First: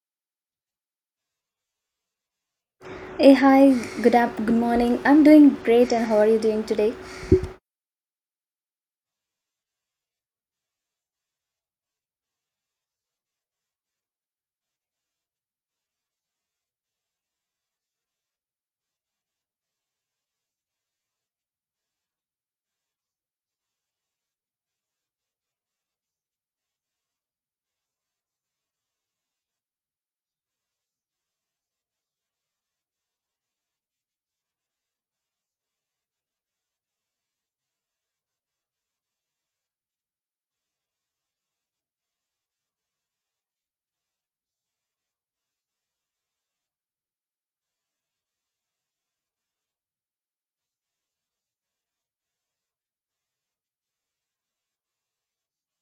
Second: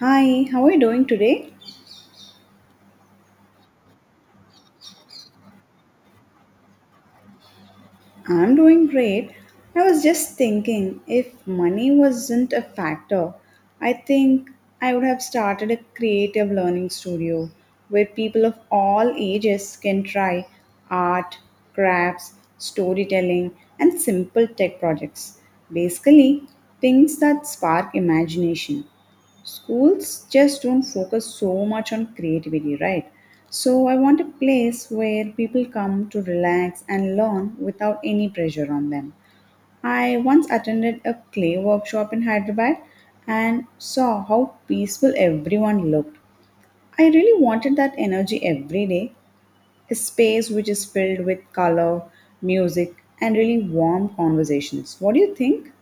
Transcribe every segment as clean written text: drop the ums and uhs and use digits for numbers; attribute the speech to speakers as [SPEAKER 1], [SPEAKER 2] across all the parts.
[SPEAKER 1] Hi, how are you doing today?
[SPEAKER 2] Hey, hi, good morning. I'm doing great, and how are you doing today?
[SPEAKER 1] I'm doing great. I was just thinking if money wasn't a factor, I think I would have started a creative learning studio where people of all ages can try art, crafts, storytelling, and simple tech projects. Basically, things that spark imagination. Schools just don't focus so much on creativity, right? So I want a place where people come to relax and learn without any pressure on them. I once attended a clay workshop in Hyderabad and saw how peaceful everyone looked. I really wanted that energy every day, a space which is filled with color, music, and really warm conversations. What do you think?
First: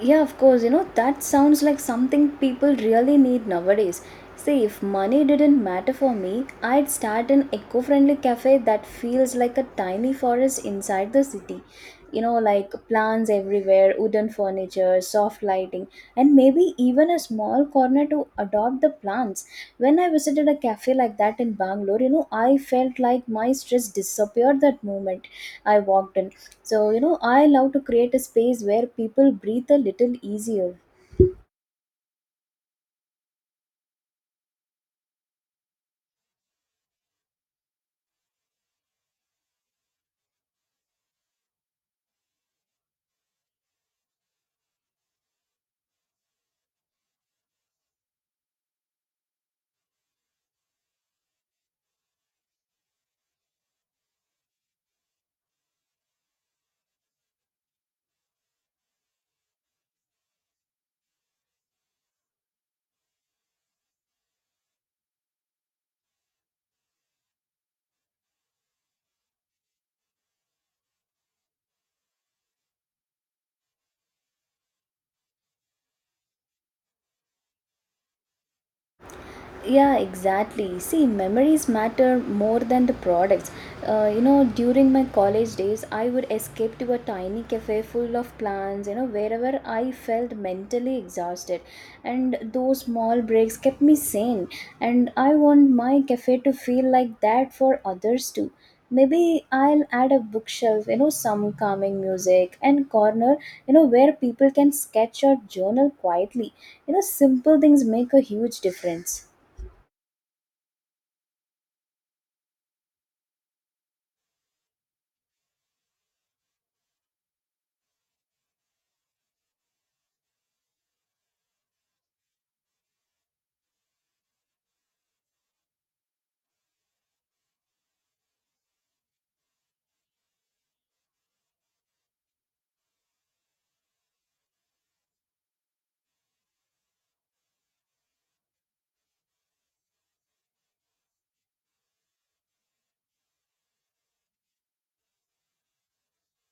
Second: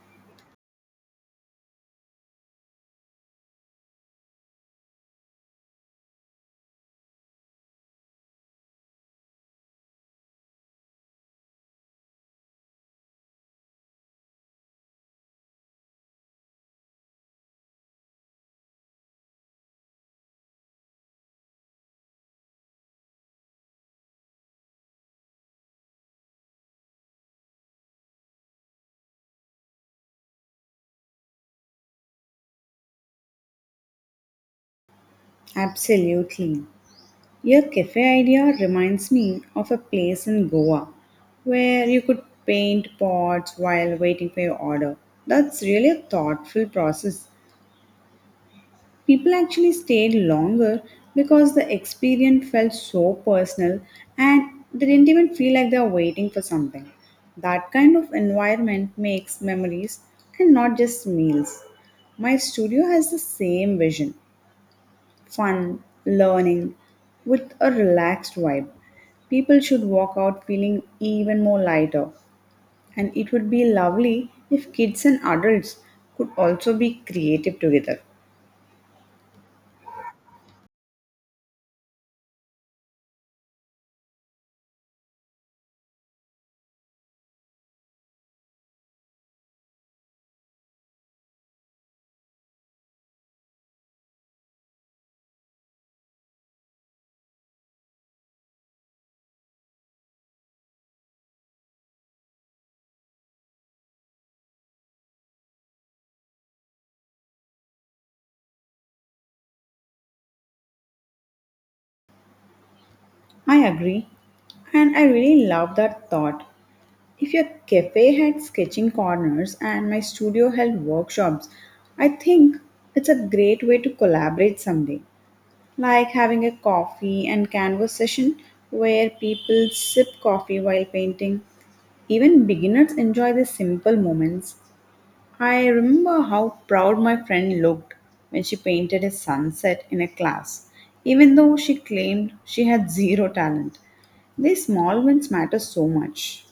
[SPEAKER 2] Yeah, of course, that sounds like something people really need nowadays. See, if money didn't matter for me, I'd start an eco friendly cafe that feels like a tiny forest inside the city. Like plants everywhere, wooden furniture, soft lighting, and maybe even a small corner to adopt the plants. When I visited a cafe like that in Bangalore, I felt like my stress disappeared that moment I walked in. So, I love to create a space where people breathe a little easier.
[SPEAKER 1] Absolutely. Your cafe idea reminds me of a place in Goa where you could paint pots while waiting for your order. That's really a thoughtful process. People actually stayed longer because the experience felt so personal and they didn't even feel like they were waiting for something. That kind of environment makes memories and not just meals. My studio has the same vision: fun, learning, with a relaxed vibe. People should walk out feeling even more lighter. And it would be lovely if kids and adults could also be creative together.
[SPEAKER 2] Yeah, exactly. See, memories matter more than the products. During my college days, I would escape to a tiny cafe full of plants, wherever I felt mentally exhausted. And those small breaks kept me sane. And I want my cafe to feel like that for others too. Maybe I'll add a bookshelf, some calming music and corner, where people can sketch or journal quietly. Simple things make a huge difference.
[SPEAKER 1] I agree. And I really love that thought. If your cafe had sketching corners and my studio held workshops, I think it's a great way to collaborate someday. Like having a coffee and canvas session where people sip coffee while painting. Even beginners enjoy these simple moments. I remember how proud my friend looked when she painted a sunset in a class, even though she claimed she had zero talent. These small wins matter so much.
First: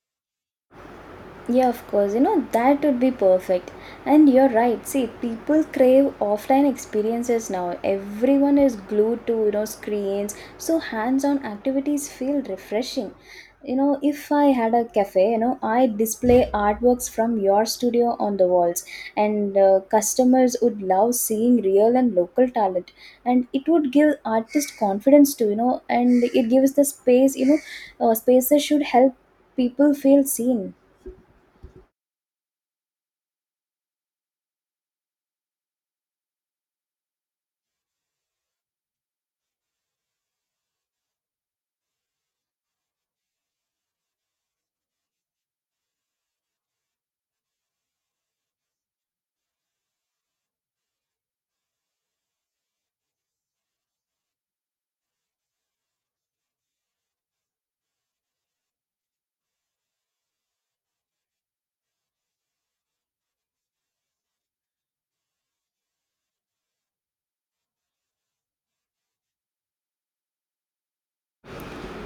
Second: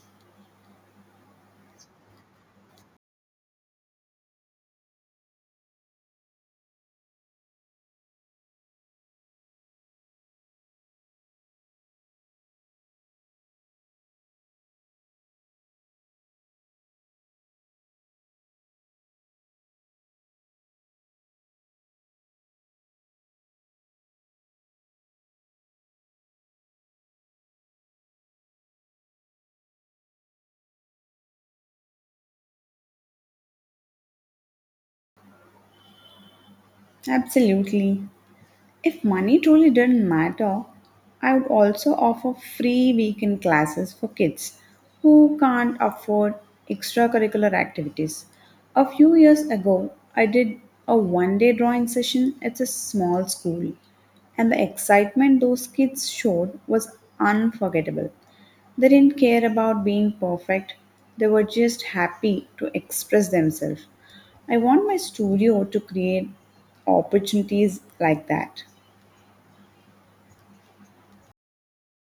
[SPEAKER 2] Yeah, of course. That would be perfect. And you're right. See, people crave offline experiences now. Everyone is glued to, screens. So hands on activities feel refreshing. If I had a cafe, I display artworks from your studio on the walls, and customers would love seeing real and local talent. And it would give artists confidence too, and it gives the space, spaces should help people feel seen.
[SPEAKER 1] Absolutely. If money truly didn't matter, I would also offer free weekend classes for kids who can't afford extracurricular activities. A few years ago, I did a one day drawing session at a small school, and the excitement those kids showed was unforgettable. They didn't care about being perfect, they were just happy to express themselves. I want my studio to create opportunities like that.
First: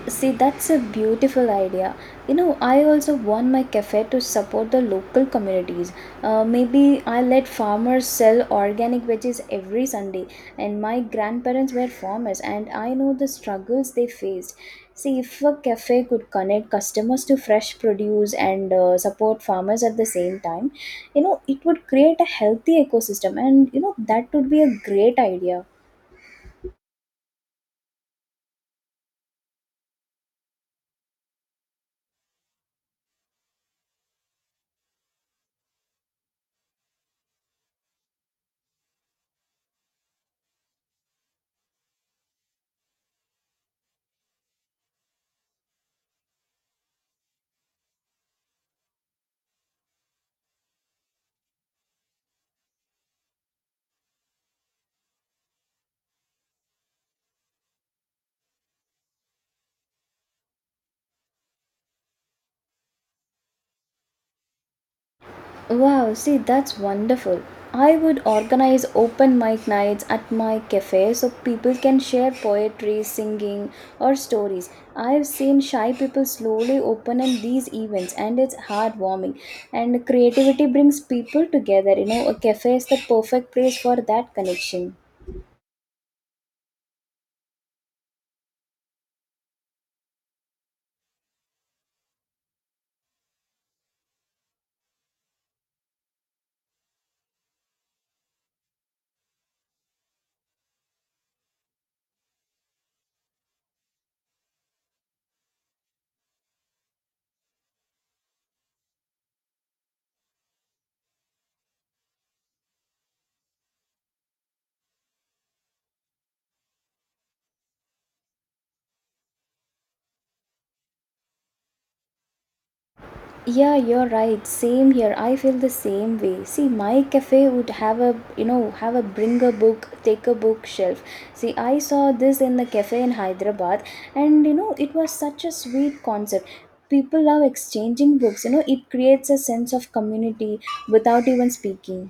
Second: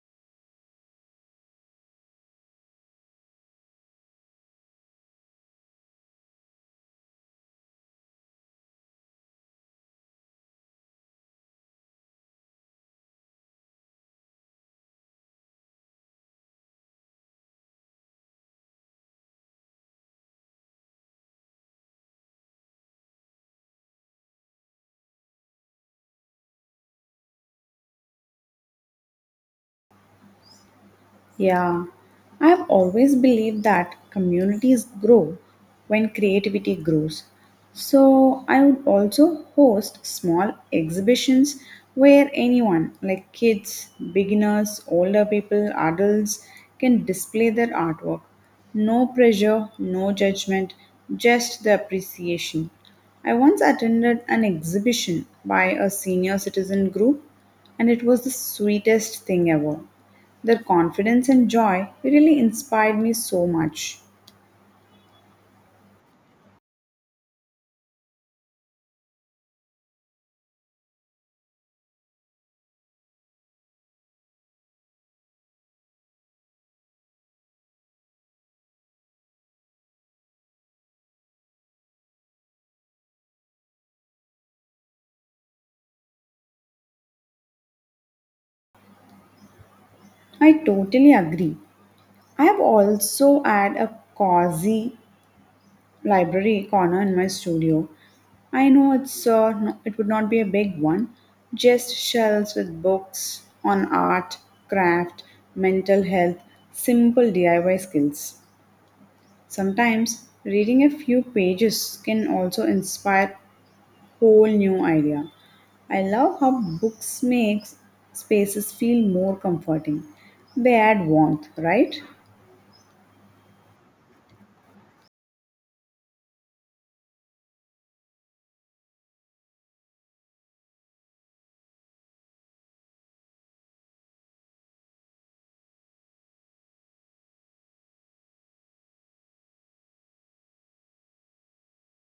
[SPEAKER 2] See, that's a beautiful idea. I also want my cafe to support the local communities. Maybe I let farmers sell organic veggies every Sunday, and my grandparents were farmers, and I know the struggles they faced. See, if a cafe could connect customers to fresh produce and support farmers at the same time, it would create a healthy ecosystem, and that would be a great idea.
[SPEAKER 1] Yeah, I have always believed that communities grow when creativity grows. So I would also host small exhibitions where anyone, like kids, beginners, older people, adults, can display their artwork. No pressure, no judgment, just the appreciation. I once attended an exhibition by a senior citizen group, and it was the sweetest thing ever. Their confidence and joy really inspired me so much.
[SPEAKER 2] Wow, see, that's wonderful. I would organize open mic nights at my cafe so people can share poetry, singing, or stories. I've seen shy people slowly open in these events, and it's heartwarming. And creativity brings people together. A cafe is the perfect place for that connection.
[SPEAKER 1] I totally agree. I have also had a cozy library corner in my studio. I know it's it would not be a big one, just shelves with books on art, craft, mental health, simple DIY skills. Sometimes reading a few pages can also inspire whole new idea. I love how books makes spaces feel more comforting. They add warmth, right?
[SPEAKER 2] Yeah, you're right. Same here. I feel the same way. See, my cafe would have a you know have a bring a book, take a book shelf. See, I saw this in the cafe in Hyderabad, and it was such a sweet concept. People love exchanging books. It creates a sense of community without even speaking.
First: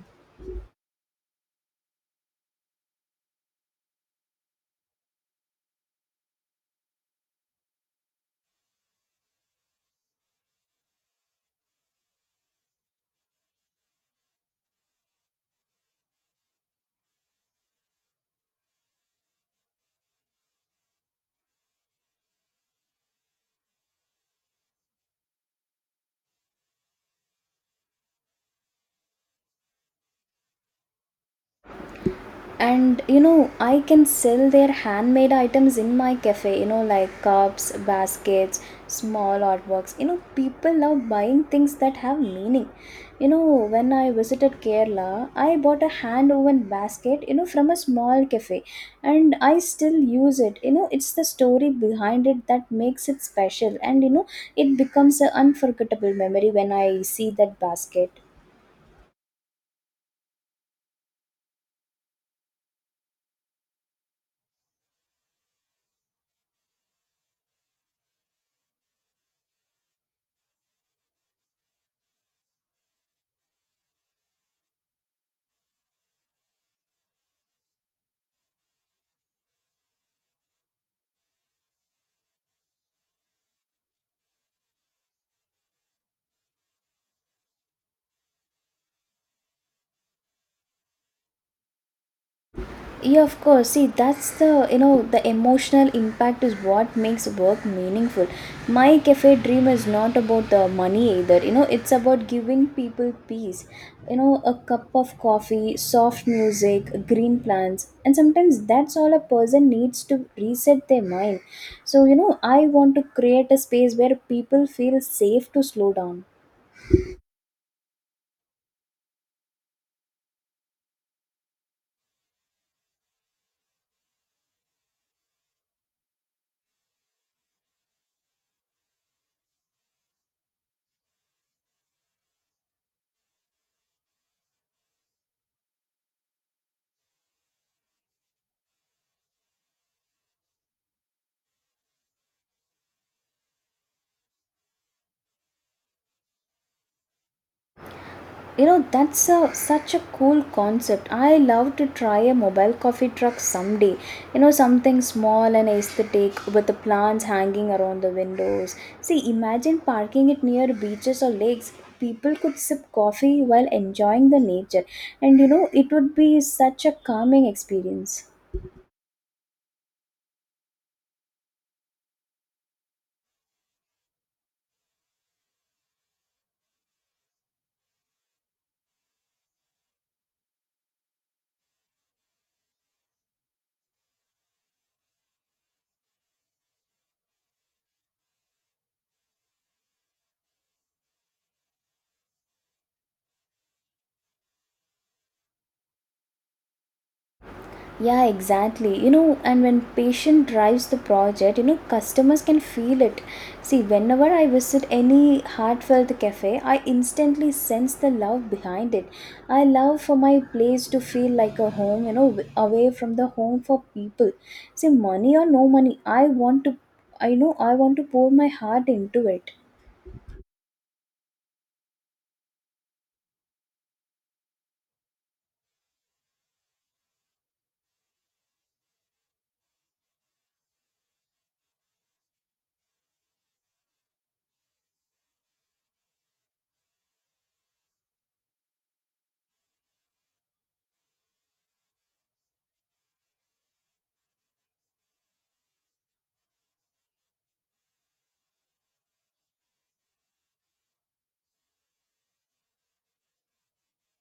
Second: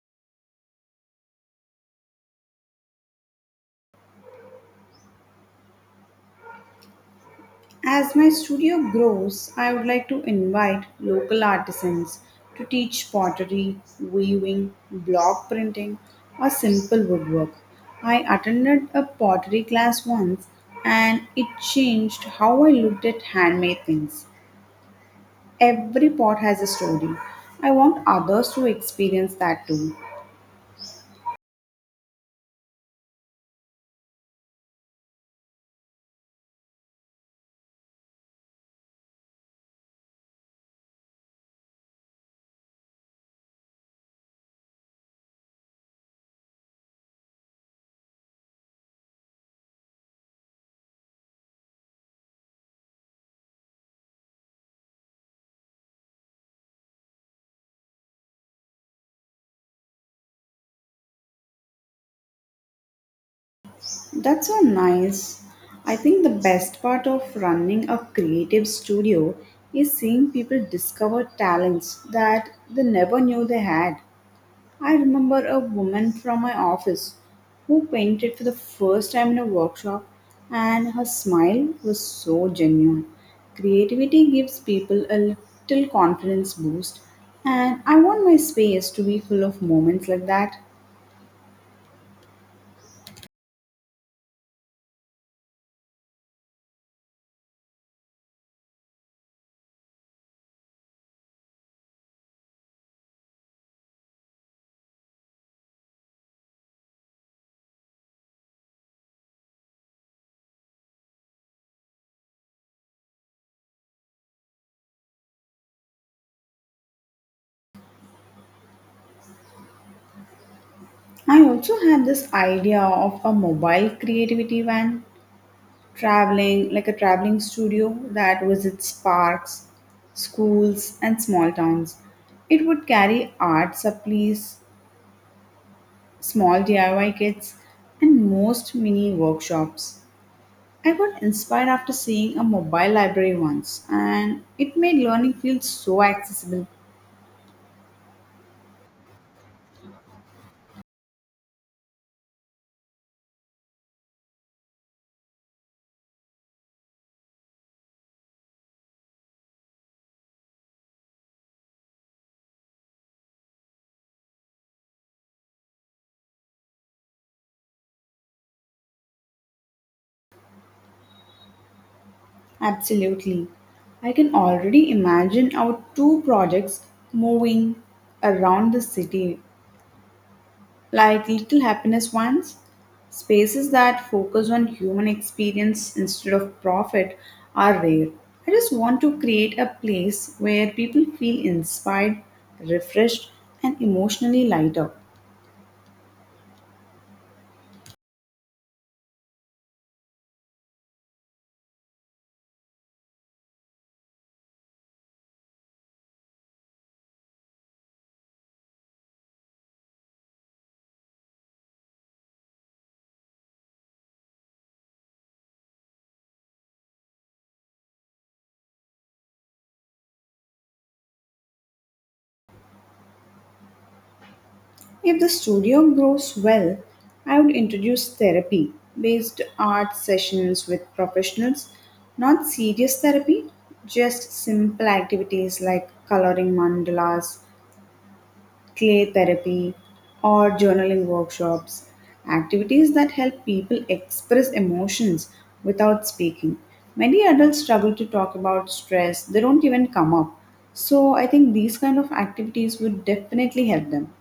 [SPEAKER 1] As my studio grows, I would like to invite local artisans to teach pottery, weaving, block printing, or simple woodwork. I attended a pottery class once and it changed how I looked at handmade things. Every pot has a story. I want others to experience that too.
[SPEAKER 2] And I can sell their handmade items in my cafe, like cups, baskets, small artworks. People love buying things that have meaning. When I visited Kerala, I bought a hand woven basket, from a small cafe, and I still use it. It's the story behind it that makes it special, and it becomes an unforgettable memory when I see that basket.
[SPEAKER 1] That's so nice. I think the best part of running a creative studio is seeing people discover talents that they never knew they had. I remember a woman from my office who painted for the first time in a workshop, and her smile was so genuine. Creativity gives people a little confidence boost, and I want my space to be full of moments like that.
[SPEAKER 2] Yeah, of course. See, that's the you know the emotional impact is what makes work meaningful. My cafe dream is not about the money either. It's about giving people peace. A cup of coffee, soft music, green plants, and sometimes that's all a person needs to reset their mind. So, I want to create a space where people feel safe to slow down.
[SPEAKER 1] I also had this idea of a mobile creativity van, traveling like a traveling studio that visits parks, schools, and small towns. It would carry art supplies, small DIY kits, and most mini workshops. I got inspired after seeing a mobile library once, and it made learning feel so accessible.
[SPEAKER 2] That's a, such a cool concept. I love to try a mobile coffee truck someday. Something small and aesthetic with the plants hanging around the windows. See, imagine parking it near beaches or lakes. People could sip coffee while enjoying the nature, and it would be such a calming experience.
[SPEAKER 1] Absolutely. I can already imagine our two projects moving around the city like little happiness ones. Spaces that focus on human experience instead of profit are rare. I just want to create a place where people feel inspired, refreshed, and emotionally lighter.
[SPEAKER 2] Yeah, exactly. And when patient drives the project, customers can feel it. See, whenever I visit any heartfelt cafe, I instantly sense the love behind it. I love for my place to feel like a home, away from the home for people. See, money or no money, I want to, I know I want to pour my heart into it.
[SPEAKER 1] If the studio grows well, I would introduce therapy based art sessions with professionals, not serious therapy, just simple activities like coloring mandalas, clay therapy, or journaling workshops. Activities that help people express emotions without speaking. Many adults struggle to talk about stress, they don't even come up. So, I think these kind of activities would definitely help them.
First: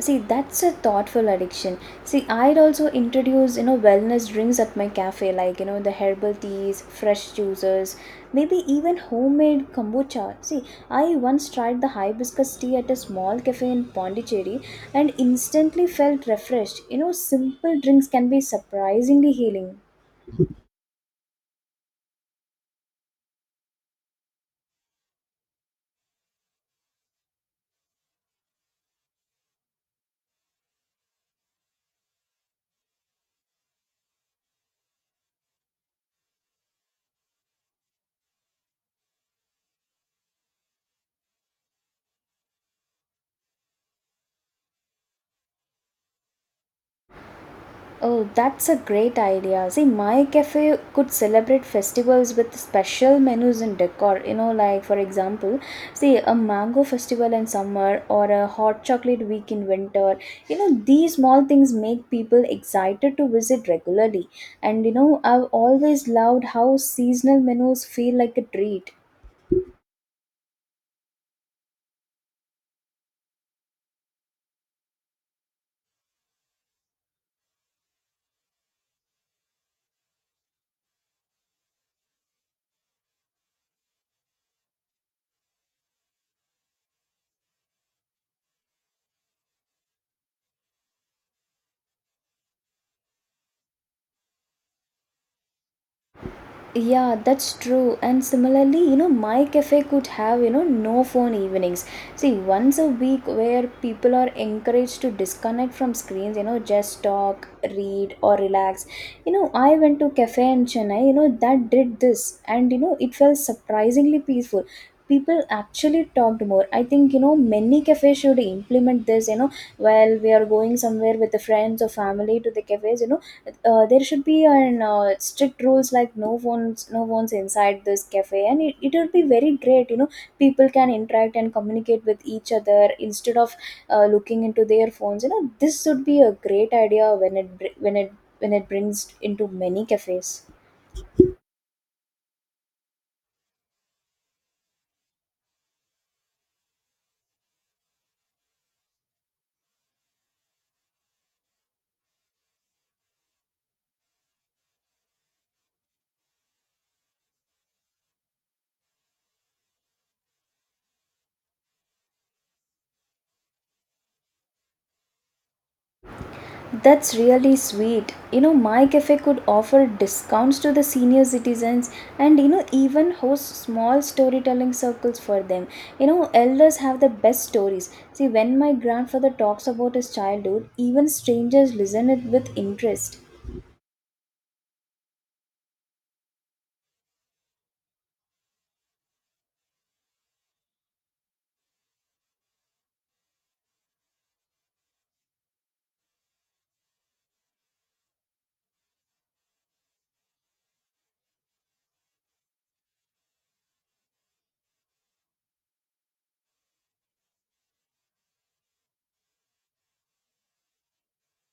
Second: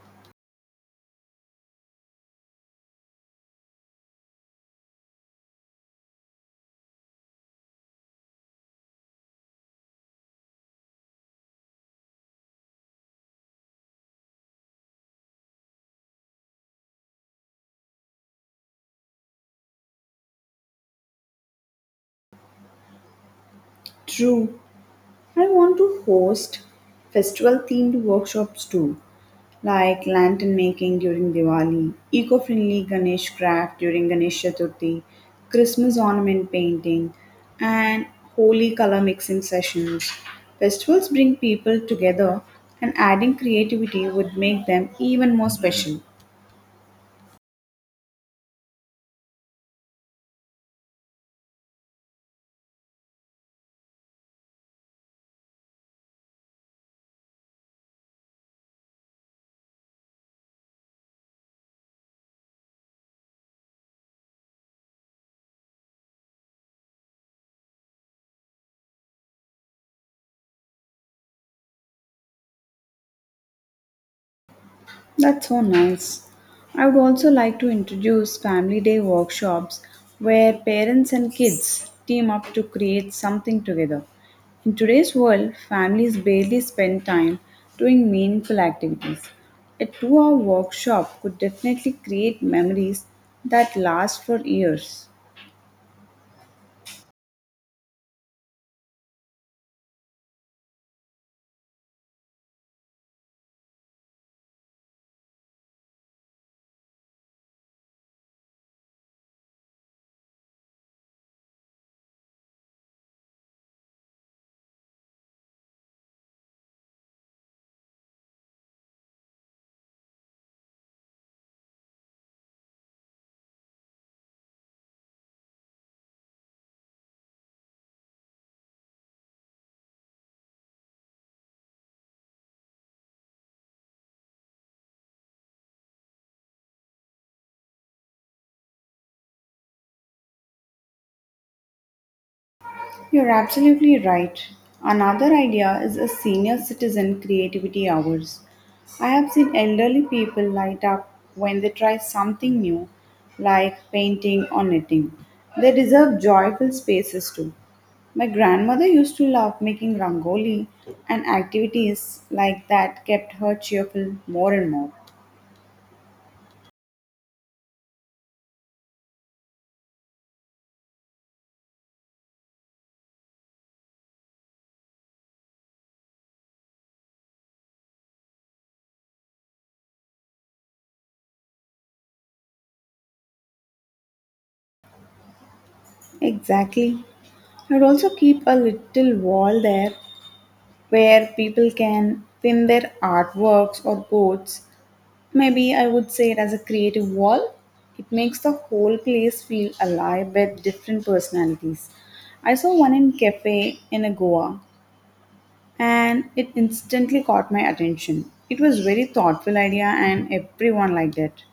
[SPEAKER 2] See, that's a thoughtful addiction. See, I'd also introduce wellness drinks at my cafe, like the herbal teas, fresh juices, maybe even homemade kombucha. See, I once tried the hibiscus tea at a small cafe in Pondicherry, and instantly felt refreshed. Simple drinks can be surprisingly healing.
[SPEAKER 1] True. I want to host festival themed workshops too, like lantern making during Diwali, eco friendly Ganesh craft during Ganesh Chaturthi, Christmas ornament painting, and holy color mixing sessions. Festivals bring people together, and adding creativity would make them even more special.
[SPEAKER 2] Oh, that's a great idea. See, my cafe could celebrate festivals with special menus and decor. Like for example, see a mango festival in summer or a hot chocolate week in winter. These small things make people excited to visit regularly. And I've always loved how seasonal menus feel like a treat.
[SPEAKER 1] That's so nice. I would also like to introduce family day workshops where parents and kids team up to create something together. In today's world, families barely spend time doing meaningful activities. A 2-hour workshop could definitely create memories that last for years.
[SPEAKER 2] Yeah, that's true. And similarly, my cafe could have, no phone evenings. See, once a week where people are encouraged to disconnect from screens, just talk, read, or relax. I went to cafe in Chennai, that did this, and it felt surprisingly peaceful. People actually talked more. I think, many cafes should implement this, while we are going somewhere with the friends or family to the cafes, there should be an strict rules like no phones inside this cafe, and it would be very great. People can interact and communicate with each other instead of looking into their phones. This would be a great idea when it br- when it brings into many cafes.
[SPEAKER 1] You're absolutely right. Another idea is a senior citizen creativity hours. I have seen elderly people light up when they try something new, like painting or knitting. They deserve joyful spaces too. My grandmother used to love making rangoli, and activities like that kept her cheerful more and more.
[SPEAKER 2] That's really sweet. My cafe could offer discounts to the senior citizens and, even host small storytelling circles for them. Elders have the best stories. See, when my grandfather talks about his childhood, even strangers listen it with interest.
[SPEAKER 1] Exactly. I'd also keep a little wall there where people can pin their artworks or quotes. Maybe I would say it as a creative wall. It makes the whole place feel alive with different personalities. I saw one in cafe in a Goa and it instantly caught my attention. It was very thoughtful idea and everyone liked it.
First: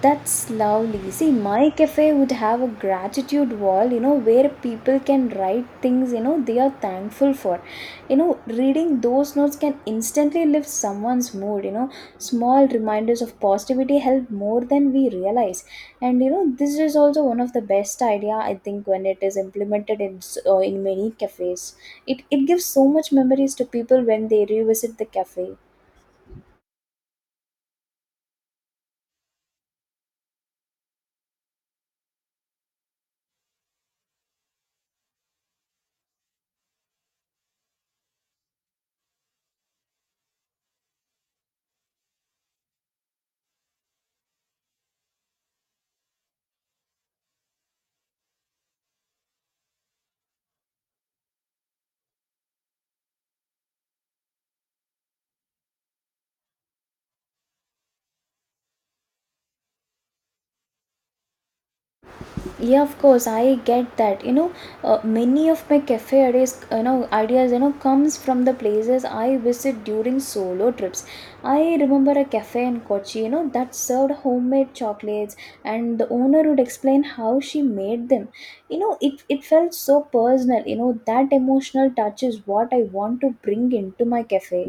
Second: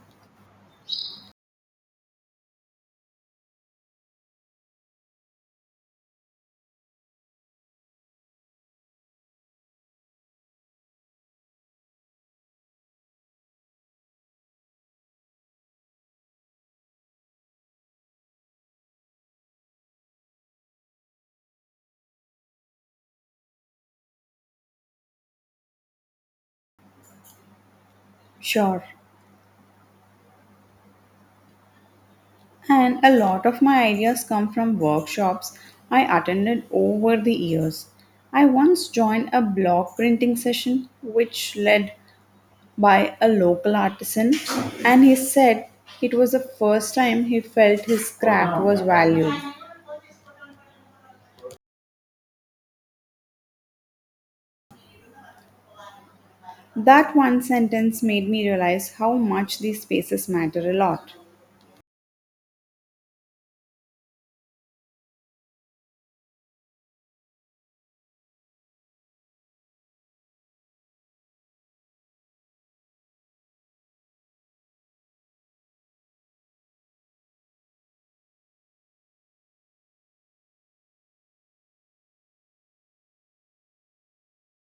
[SPEAKER 2] That's lovely. See, my cafe would have a gratitude wall, where people can write things, they are thankful for. Reading those notes can instantly lift someone's mood. Small reminders of positivity help more than we realize. And, this is also one of the best idea, I think, when it is implemented in many cafes. It gives so much memories to people when they revisit the cafe.
[SPEAKER 1] Sure. And a lot of my ideas come from workshops I attended over the years. I once joined a block printing session which led by a local artisan, and he said it was the first time he felt his craft was valued. That one sentence made me realize how much these spaces matter a lot.
[SPEAKER 2] Yeah, of course, I get that. Many of my cafe ideas you know comes from the places I visit during solo trips. I remember a cafe in Kochi, that served homemade chocolates, and the owner would explain how she made them. It felt so personal. That emotional touch is what I want to bring into my cafe.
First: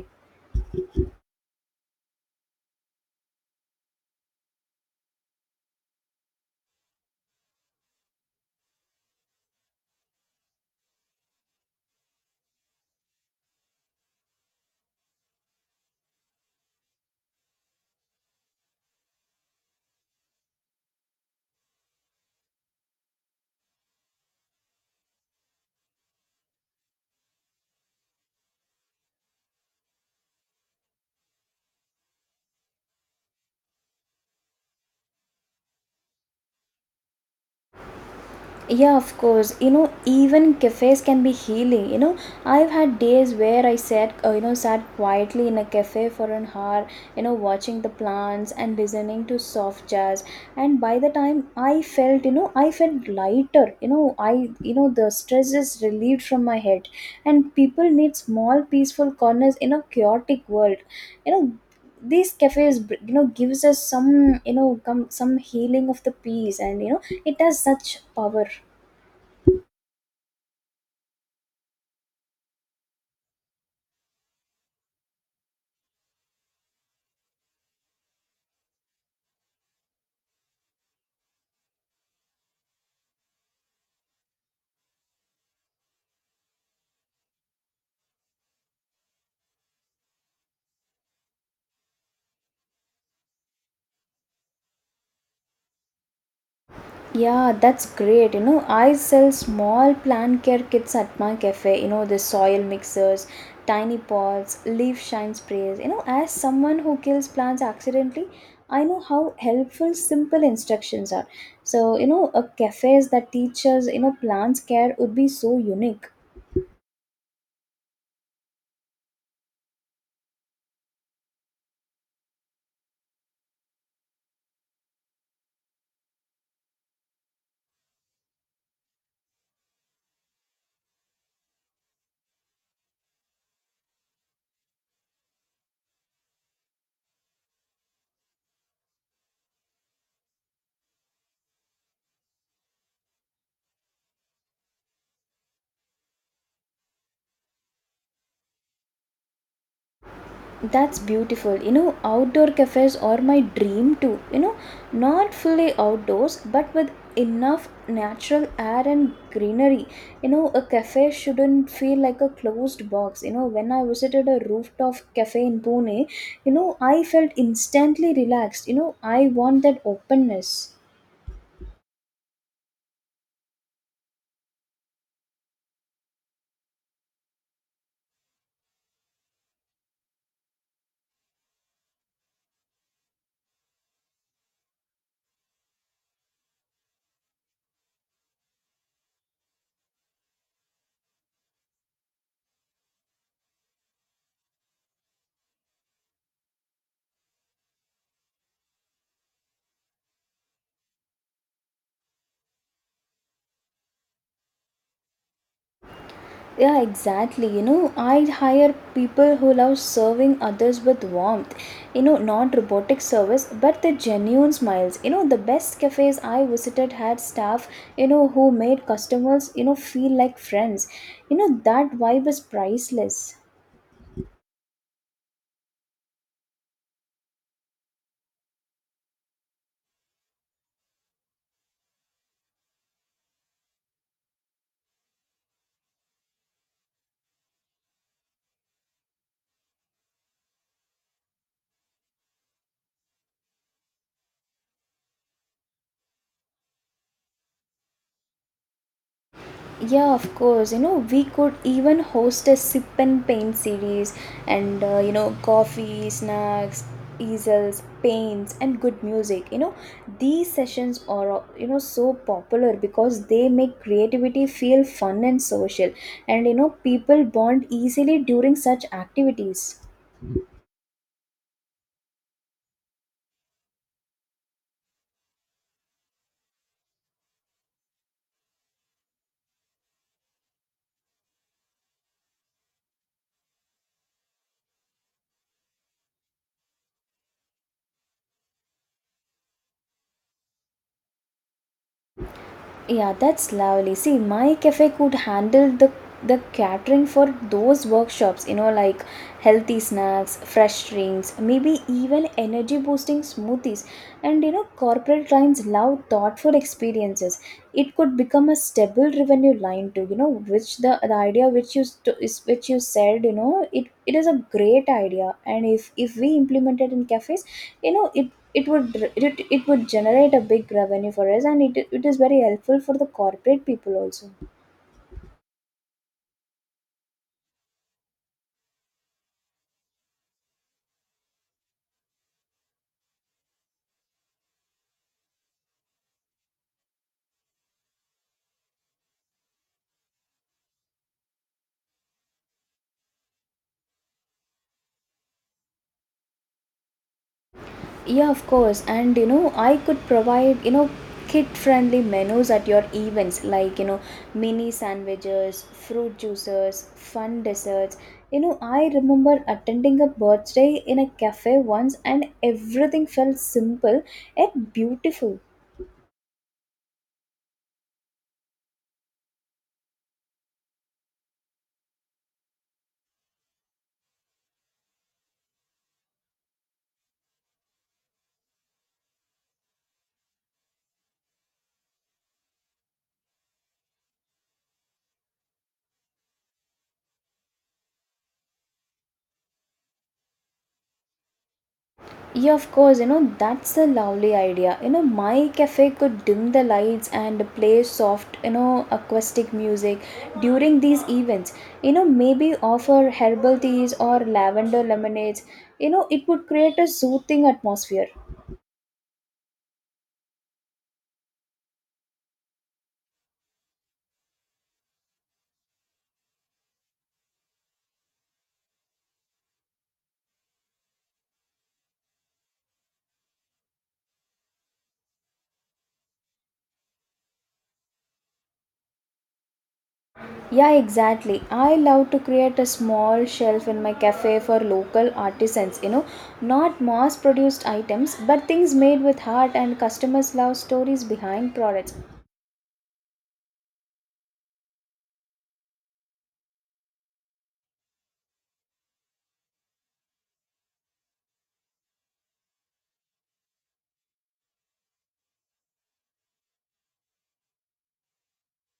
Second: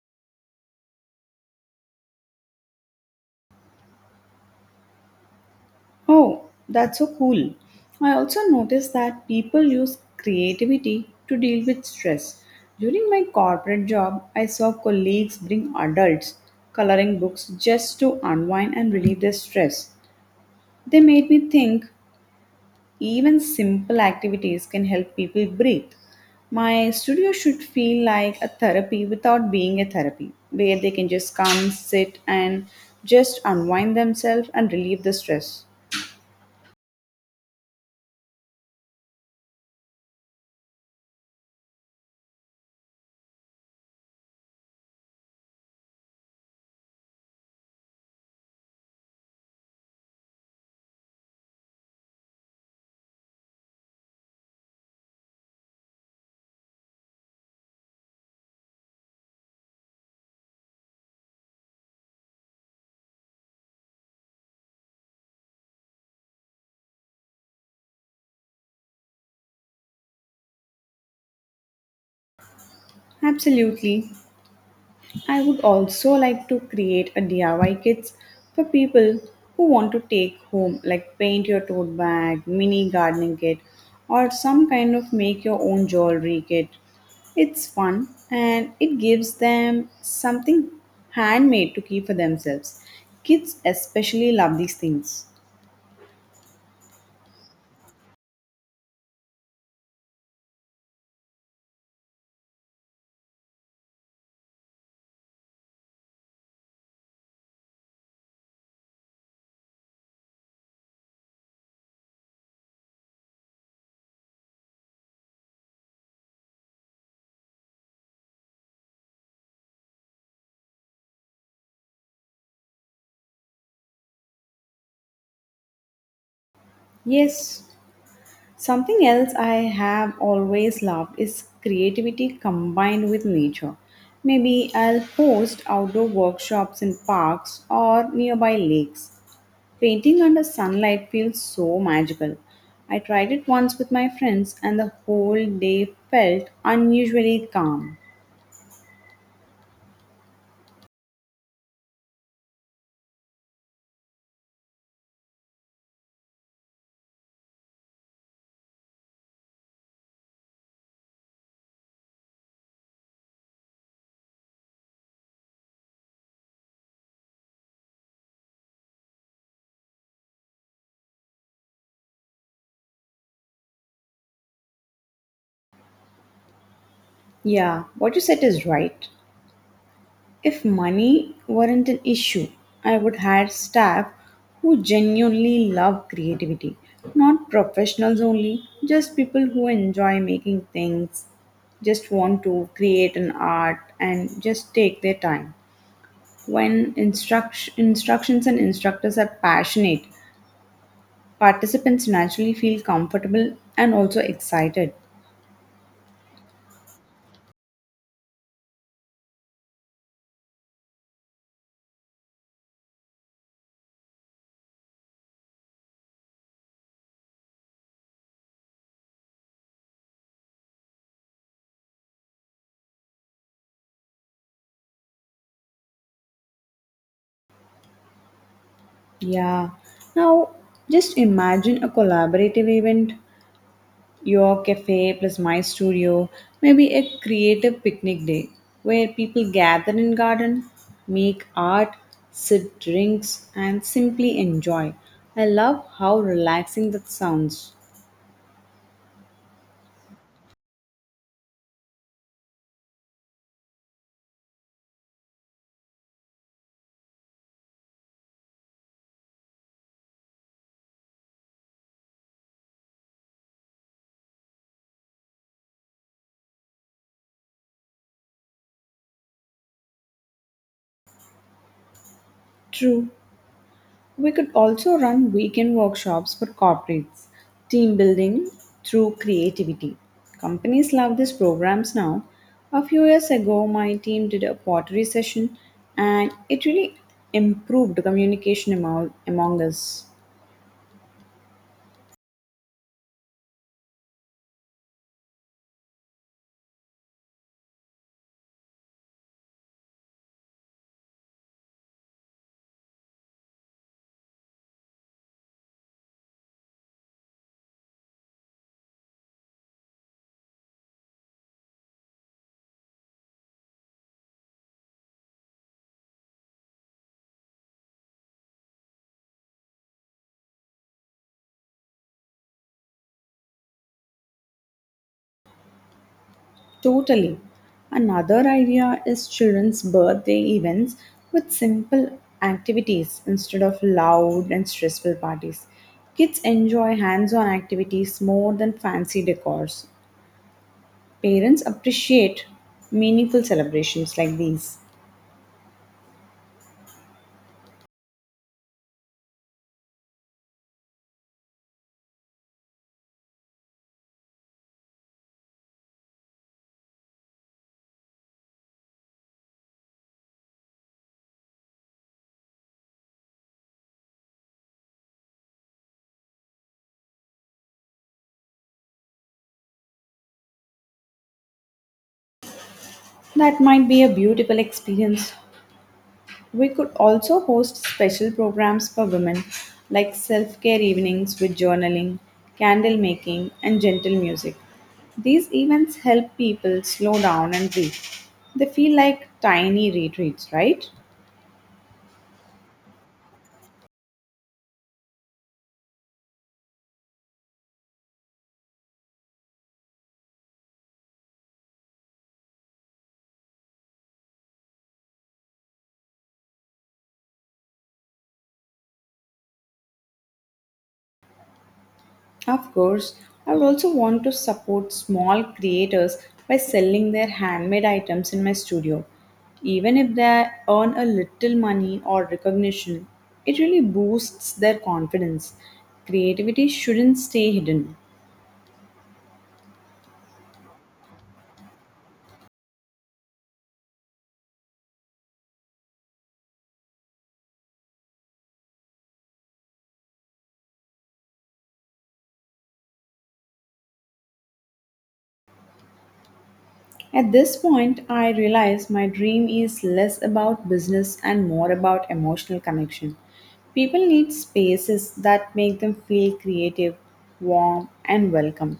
[SPEAKER 1] Oh, that's so cool. I also noticed that people use creativity to deal with stress. During my corporate job, I saw colleagues bring adults coloring books just to unwind and relieve their stress. They made me think. Even simple activities can help people breathe. My studio should feel like a therapy without being a therapy, where they can just come, sit, and just unwind themselves and relieve the stress.
[SPEAKER 2] Yeah, of course. Even cafes can be healing. I've had days where I sat quietly in a cafe for an hour, watching the plants and listening to soft jazz, and by the time I felt, you know I felt lighter. You know I you know the stress is relieved from my head, and people need small peaceful corners in a chaotic world. You know these cafes gives us some, come some healing of the peace, and it has such power.
[SPEAKER 1] Absolutely. I would also like to create a DIY kits for people who want to take home, like paint your tote bag, mini gardening kit, or some kind of make your own jewelry kit. It's fun and it gives them something handmade to keep for themselves. Kids especially love these things.
[SPEAKER 2] Yeah, that's great. I sell small plant care kits at my cafe. The soil mixers, tiny pots, leaf shine sprays. As someone who kills plants accidentally, I know how helpful simple instructions are. So, a cafes that teaches, plants care would be so unique.
[SPEAKER 1] Yes, something else I have always loved is creativity combined with nature. Maybe I'll host outdoor workshops in parks or nearby lakes. Painting under sunlight feels so magical. I tried it once with my friends, and the whole day felt unusually calm.
[SPEAKER 2] That's beautiful. Outdoor cafes are my dream too. Not fully outdoors, but with enough natural air and greenery. A cafe shouldn't feel like a closed box. When I visited a rooftop cafe in Pune, I felt instantly relaxed. I want that openness.
[SPEAKER 1] Yeah, what you said is right. If money weren't an issue, I would hire staff who genuinely love creativity, not professionals only, just people who enjoy making things, just want to create an art and just take their time. When instructions and instructors are passionate, participants naturally feel comfortable and also excited.
[SPEAKER 2] Yeah, exactly. I hire people who love serving others with warmth. Not robotic service, but the genuine smiles. The best cafes I visited had staff, who made customers, feel like friends. That vibe is priceless.
[SPEAKER 1] Yeah. Now, just imagine a collaborative event: your cafe plus my studio, maybe a creative picnic day where people gather in garden, make art, sip drinks, and simply enjoy. I love how relaxing that sounds.
[SPEAKER 2] Yeah, of course. We could even host a sip and paint series and, coffee, snacks, easels, paints, and good music. These sessions are, so popular because they make creativity feel fun and social. And, people bond easily during such activities.
[SPEAKER 1] True. We could also run weekend workshops for corporates, team building through creativity. Companies love these programs now. A few years ago, my team did a pottery session and it really improved communication among us.
[SPEAKER 2] Yeah, that's lovely. See, my cafe could handle the catering for those workshops, like healthy snacks, fresh drinks, maybe even energy boosting smoothies. And you know, corporate clients love thoughtful experiences. It could become a stable revenue line too, you know, which the idea which you st- is which you said, you know, it is a great idea. And if we implement it in cafes, you know, it would generate a big revenue for us and it is very helpful for the corporate people also.
[SPEAKER 1] Totally. Another idea is children's birthday events with simple activities instead of loud and stressful parties. Kids enjoy hands on activities more than fancy decors. Parents appreciate meaningful celebrations like these.
[SPEAKER 2] Yeah, of course. And you know, I could provide, you know, kid friendly menus at your events, like, you know, mini sandwiches, fruit juices, fun desserts. You know, I remember attending a birthday in a cafe once and everything felt simple yet beautiful.
[SPEAKER 1] That might be a beautiful experience. We could also host special programs for women, like self care evenings with journaling, candle making, and gentle music. These events help people slow down and breathe. They feel like tiny retreats, right?
[SPEAKER 2] Yeah, of course, you know, that's a lovely idea. You know, my cafe could dim the lights and play soft, you know, acoustic music during these events. You know, maybe offer herbal teas or lavender lemonades. You know, it would create a soothing atmosphere.
[SPEAKER 1] Of course, I would also want to support small creators by selling their handmade items in my studio. Even if they earn a little money or recognition, it really boosts their confidence. Creativity shouldn't stay hidden.
[SPEAKER 2] Yeah, exactly. I love to create a small shelf in my cafe for local artisans, you know, not mass produced items, but things made with heart, and customers love stories behind products.
[SPEAKER 1] At this point, I realize my dream is less about business and more about emotional connection. People need spaces that make them feel creative, warm, and welcome.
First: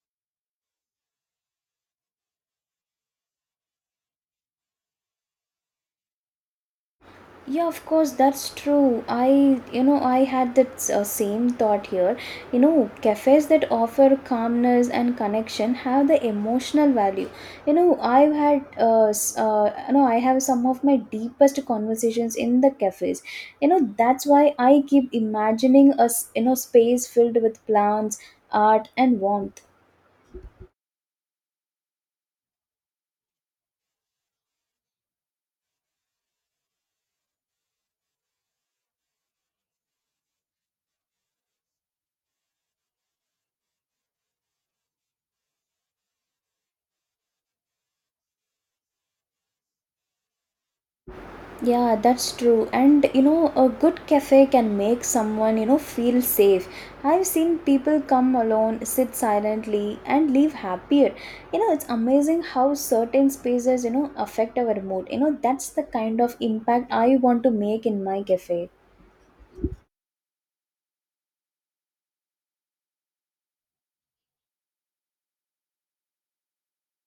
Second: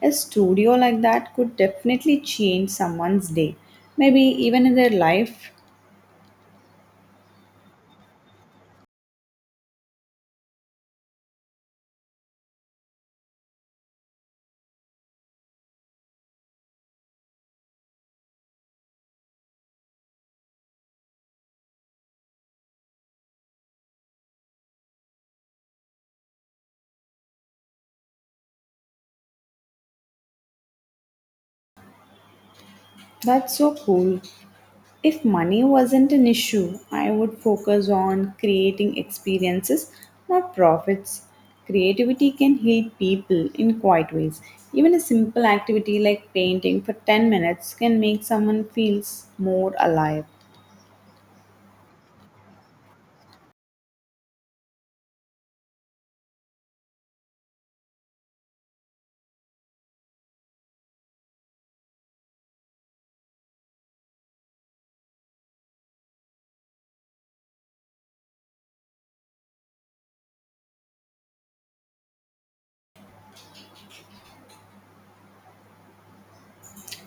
[SPEAKER 1] A studio like that could definitely change someone's day, maybe even in their life.
[SPEAKER 2] Yeah, of course, that's true. I, you know, I had that same thought here. You know, cafes that offer calmness and connection have the emotional value. You know, I've had, you know, I have some of my deepest conversations in the cafes. You know, that's why I keep imagining you know, space filled with plants, art, and warmth.
[SPEAKER 1] That's so cool. If money wasn't an issue, I would focus on creating experiences, not profits. Creativity can heal people in quiet ways. Even a simple activity like painting for 10 minutes can make someone feels more alive.
[SPEAKER 2] Yeah, that's true. And you know, a good cafe can make someone, you know, feel safe. I've seen people come alone, sit silently, and leave happier. You know, it's amazing how certain spaces, you know, affect our mood. You know, that's the kind of impact I want to make in my cafe.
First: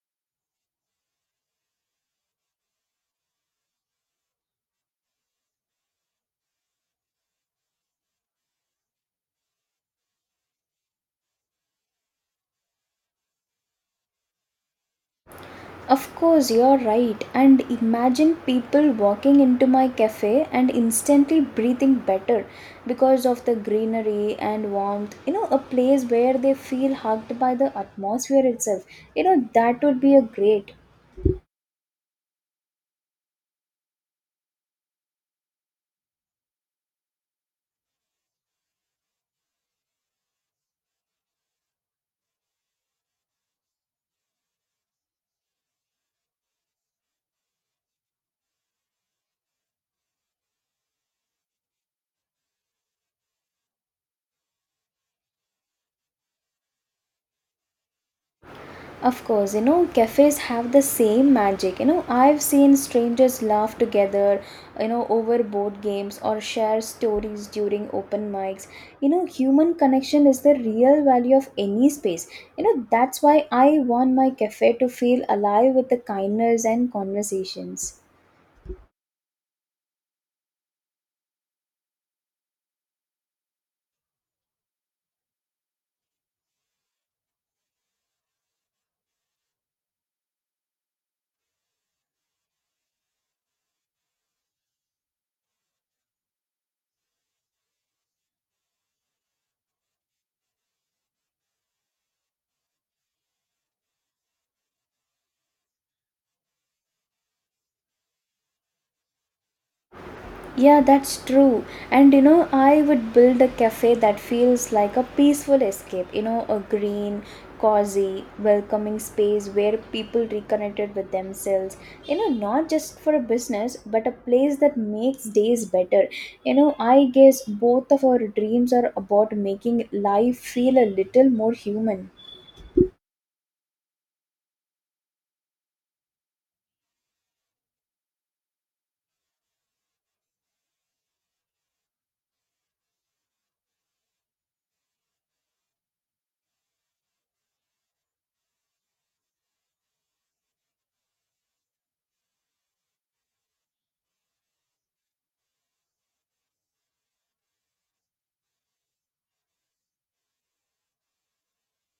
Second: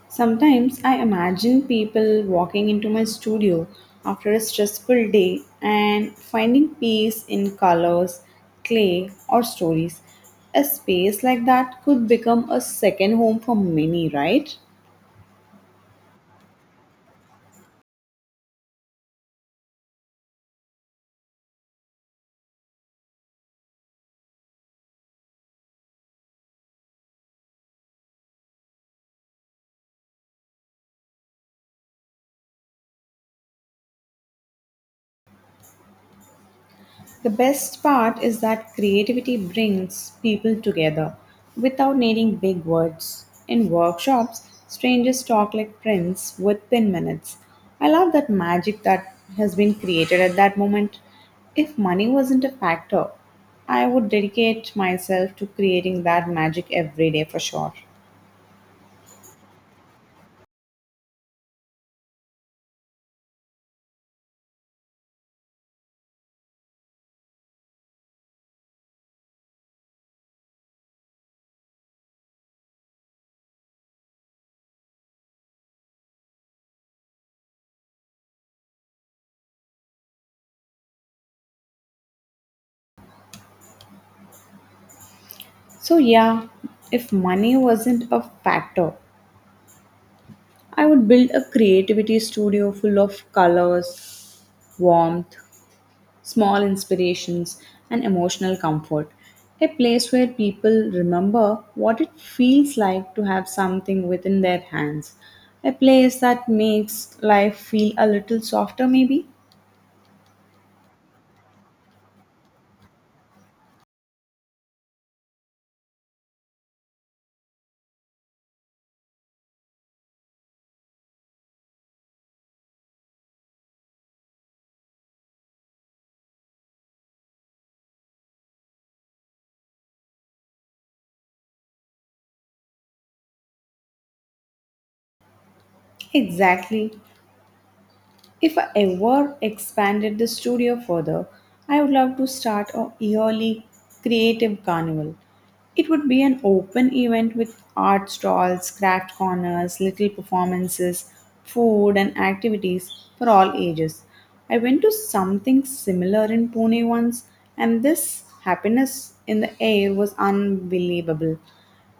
[SPEAKER 1] Sometimes I imagine people walking into my studio after a stressful day and finding peace in colors, clay, or stories. A space like that could become a second home for many, right?
[SPEAKER 2] Of course, you're right. And imagine people walking into my cafe and instantly breathing better because of the greenery and warmth. You know, a place where they feel hugged by the atmosphere itself. You know, that would be a great.
[SPEAKER 1] The best part is that creativity brings people together without needing big words. In workshops, strangers talk like friends within minutes. I love that magic that has been created at that moment. If money wasn't a factor, I would dedicate myself to creating that magic every day for sure.
[SPEAKER 2] Of course, you know, cafes have the same magic. You know, I've seen strangers laugh together, you know, over board games or share stories during open mics. You know, human connection is the real value of any space. You know, that's why I want my cafe to feel alive with the kindness and conversations.
[SPEAKER 1] So, yeah, if money wasn't a factor, I would build a creativity studio full of colors, warmth, small inspirations, and emotional comfort. A place where people remember what it feels like to have something within their hands. A place that makes life feel a little softer, maybe?
[SPEAKER 2] Yeah, that's true. And you know, I would build a cafe that feels like a peaceful escape, you know, a green, cozy, welcoming space where people reconnected with themselves. You know, not just for a business, but a place that makes days better. You know, I guess both of our dreams are about making life feel a little more human.
[SPEAKER 1] Exactly. If I ever expanded the studio further, I would love to start a yearly creative carnival. It would be an open event with art stalls, craft corners, little performances, food, and activities for all ages. I went to something similar in Pune once, and this happiness in the air was unbelievable.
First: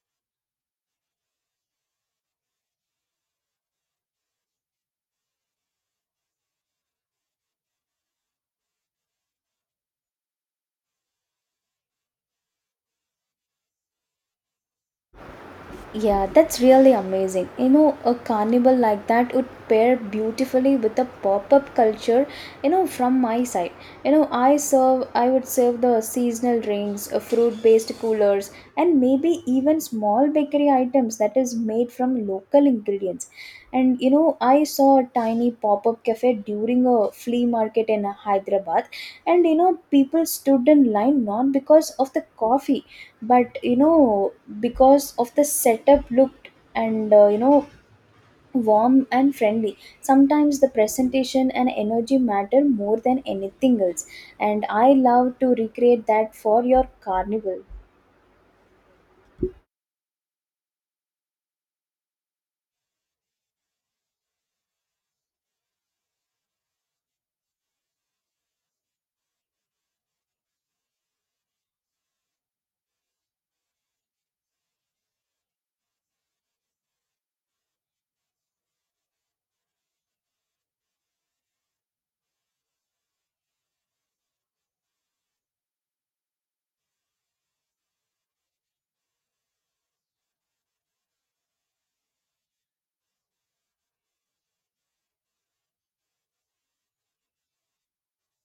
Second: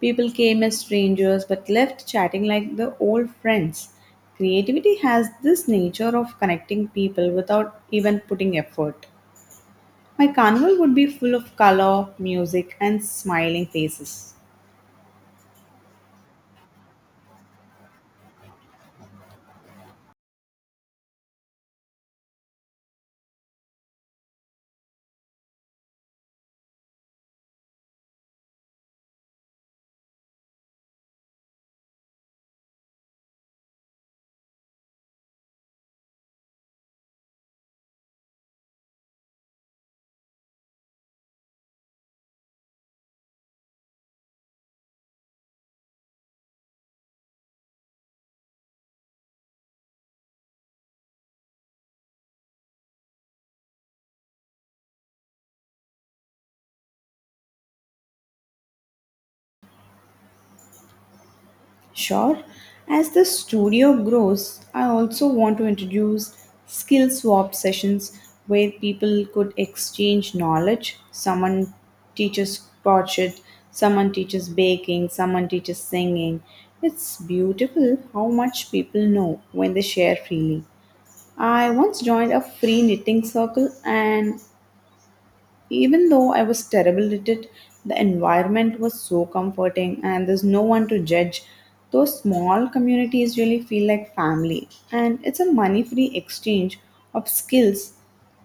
[SPEAKER 1] People came as strangers but left chatting like the old friends. Creativity has this nature of connecting people without even putting effort. My carnival would be full of color, music, and smiling faces.
[SPEAKER 2] Yeah, that's really amazing. You know, a carnival like that would pair beautifully with a pop-up culture, you know, from my side. You know, I would serve the seasonal drinks, fruit-based coolers, and maybe even small bakery items that is made from local ingredients. And you know, I saw a tiny pop-up cafe during a flea market in Hyderabad, and you know, people stood in line not because of the coffee, but you know, because of the setup looked and you know, warm and friendly. Sometimes the presentation and energy matter more than anything else, and I love to recreate that for your carnival.
[SPEAKER 1] Sure. As the studio grows, I also want to introduce skill swap sessions where people could exchange knowledge. Someone teaches crochet, someone teaches baking, someone teaches singing. It's beautiful how much people know when they share freely. I once joined a free knitting circle and even though I was terrible at it, the environment was so comforting and there's no one to judge. Those small communities really feel like family, and it's a money free exchange of skills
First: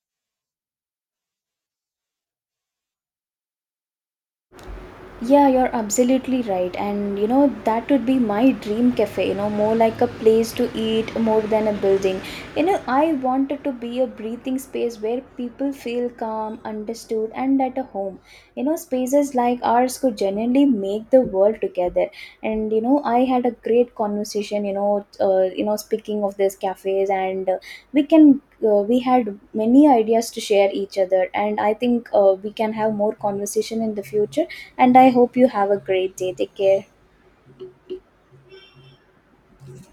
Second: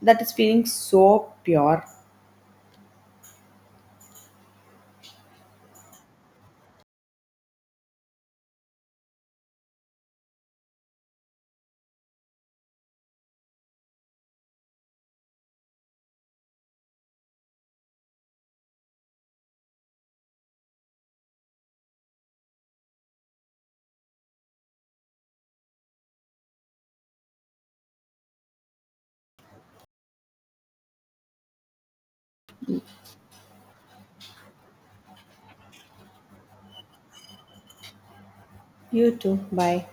[SPEAKER 1] that is feeling so pure.
[SPEAKER 2] Yeah, you're absolutely right. And you know, that would be my dream cafe, you know, more like a place to eat more than a building. You know, I want it to be a breathing space where people feel calm, understood, and at a home. You know, spaces like ours could genuinely make the world together. And you know, I had a great conversation, you know, speaking of these cafes, and we can. We had many ideas to share each other and I think we can have more conversation in the future, and I hope you have a great day. Take care.
[SPEAKER 1] You too. Bye.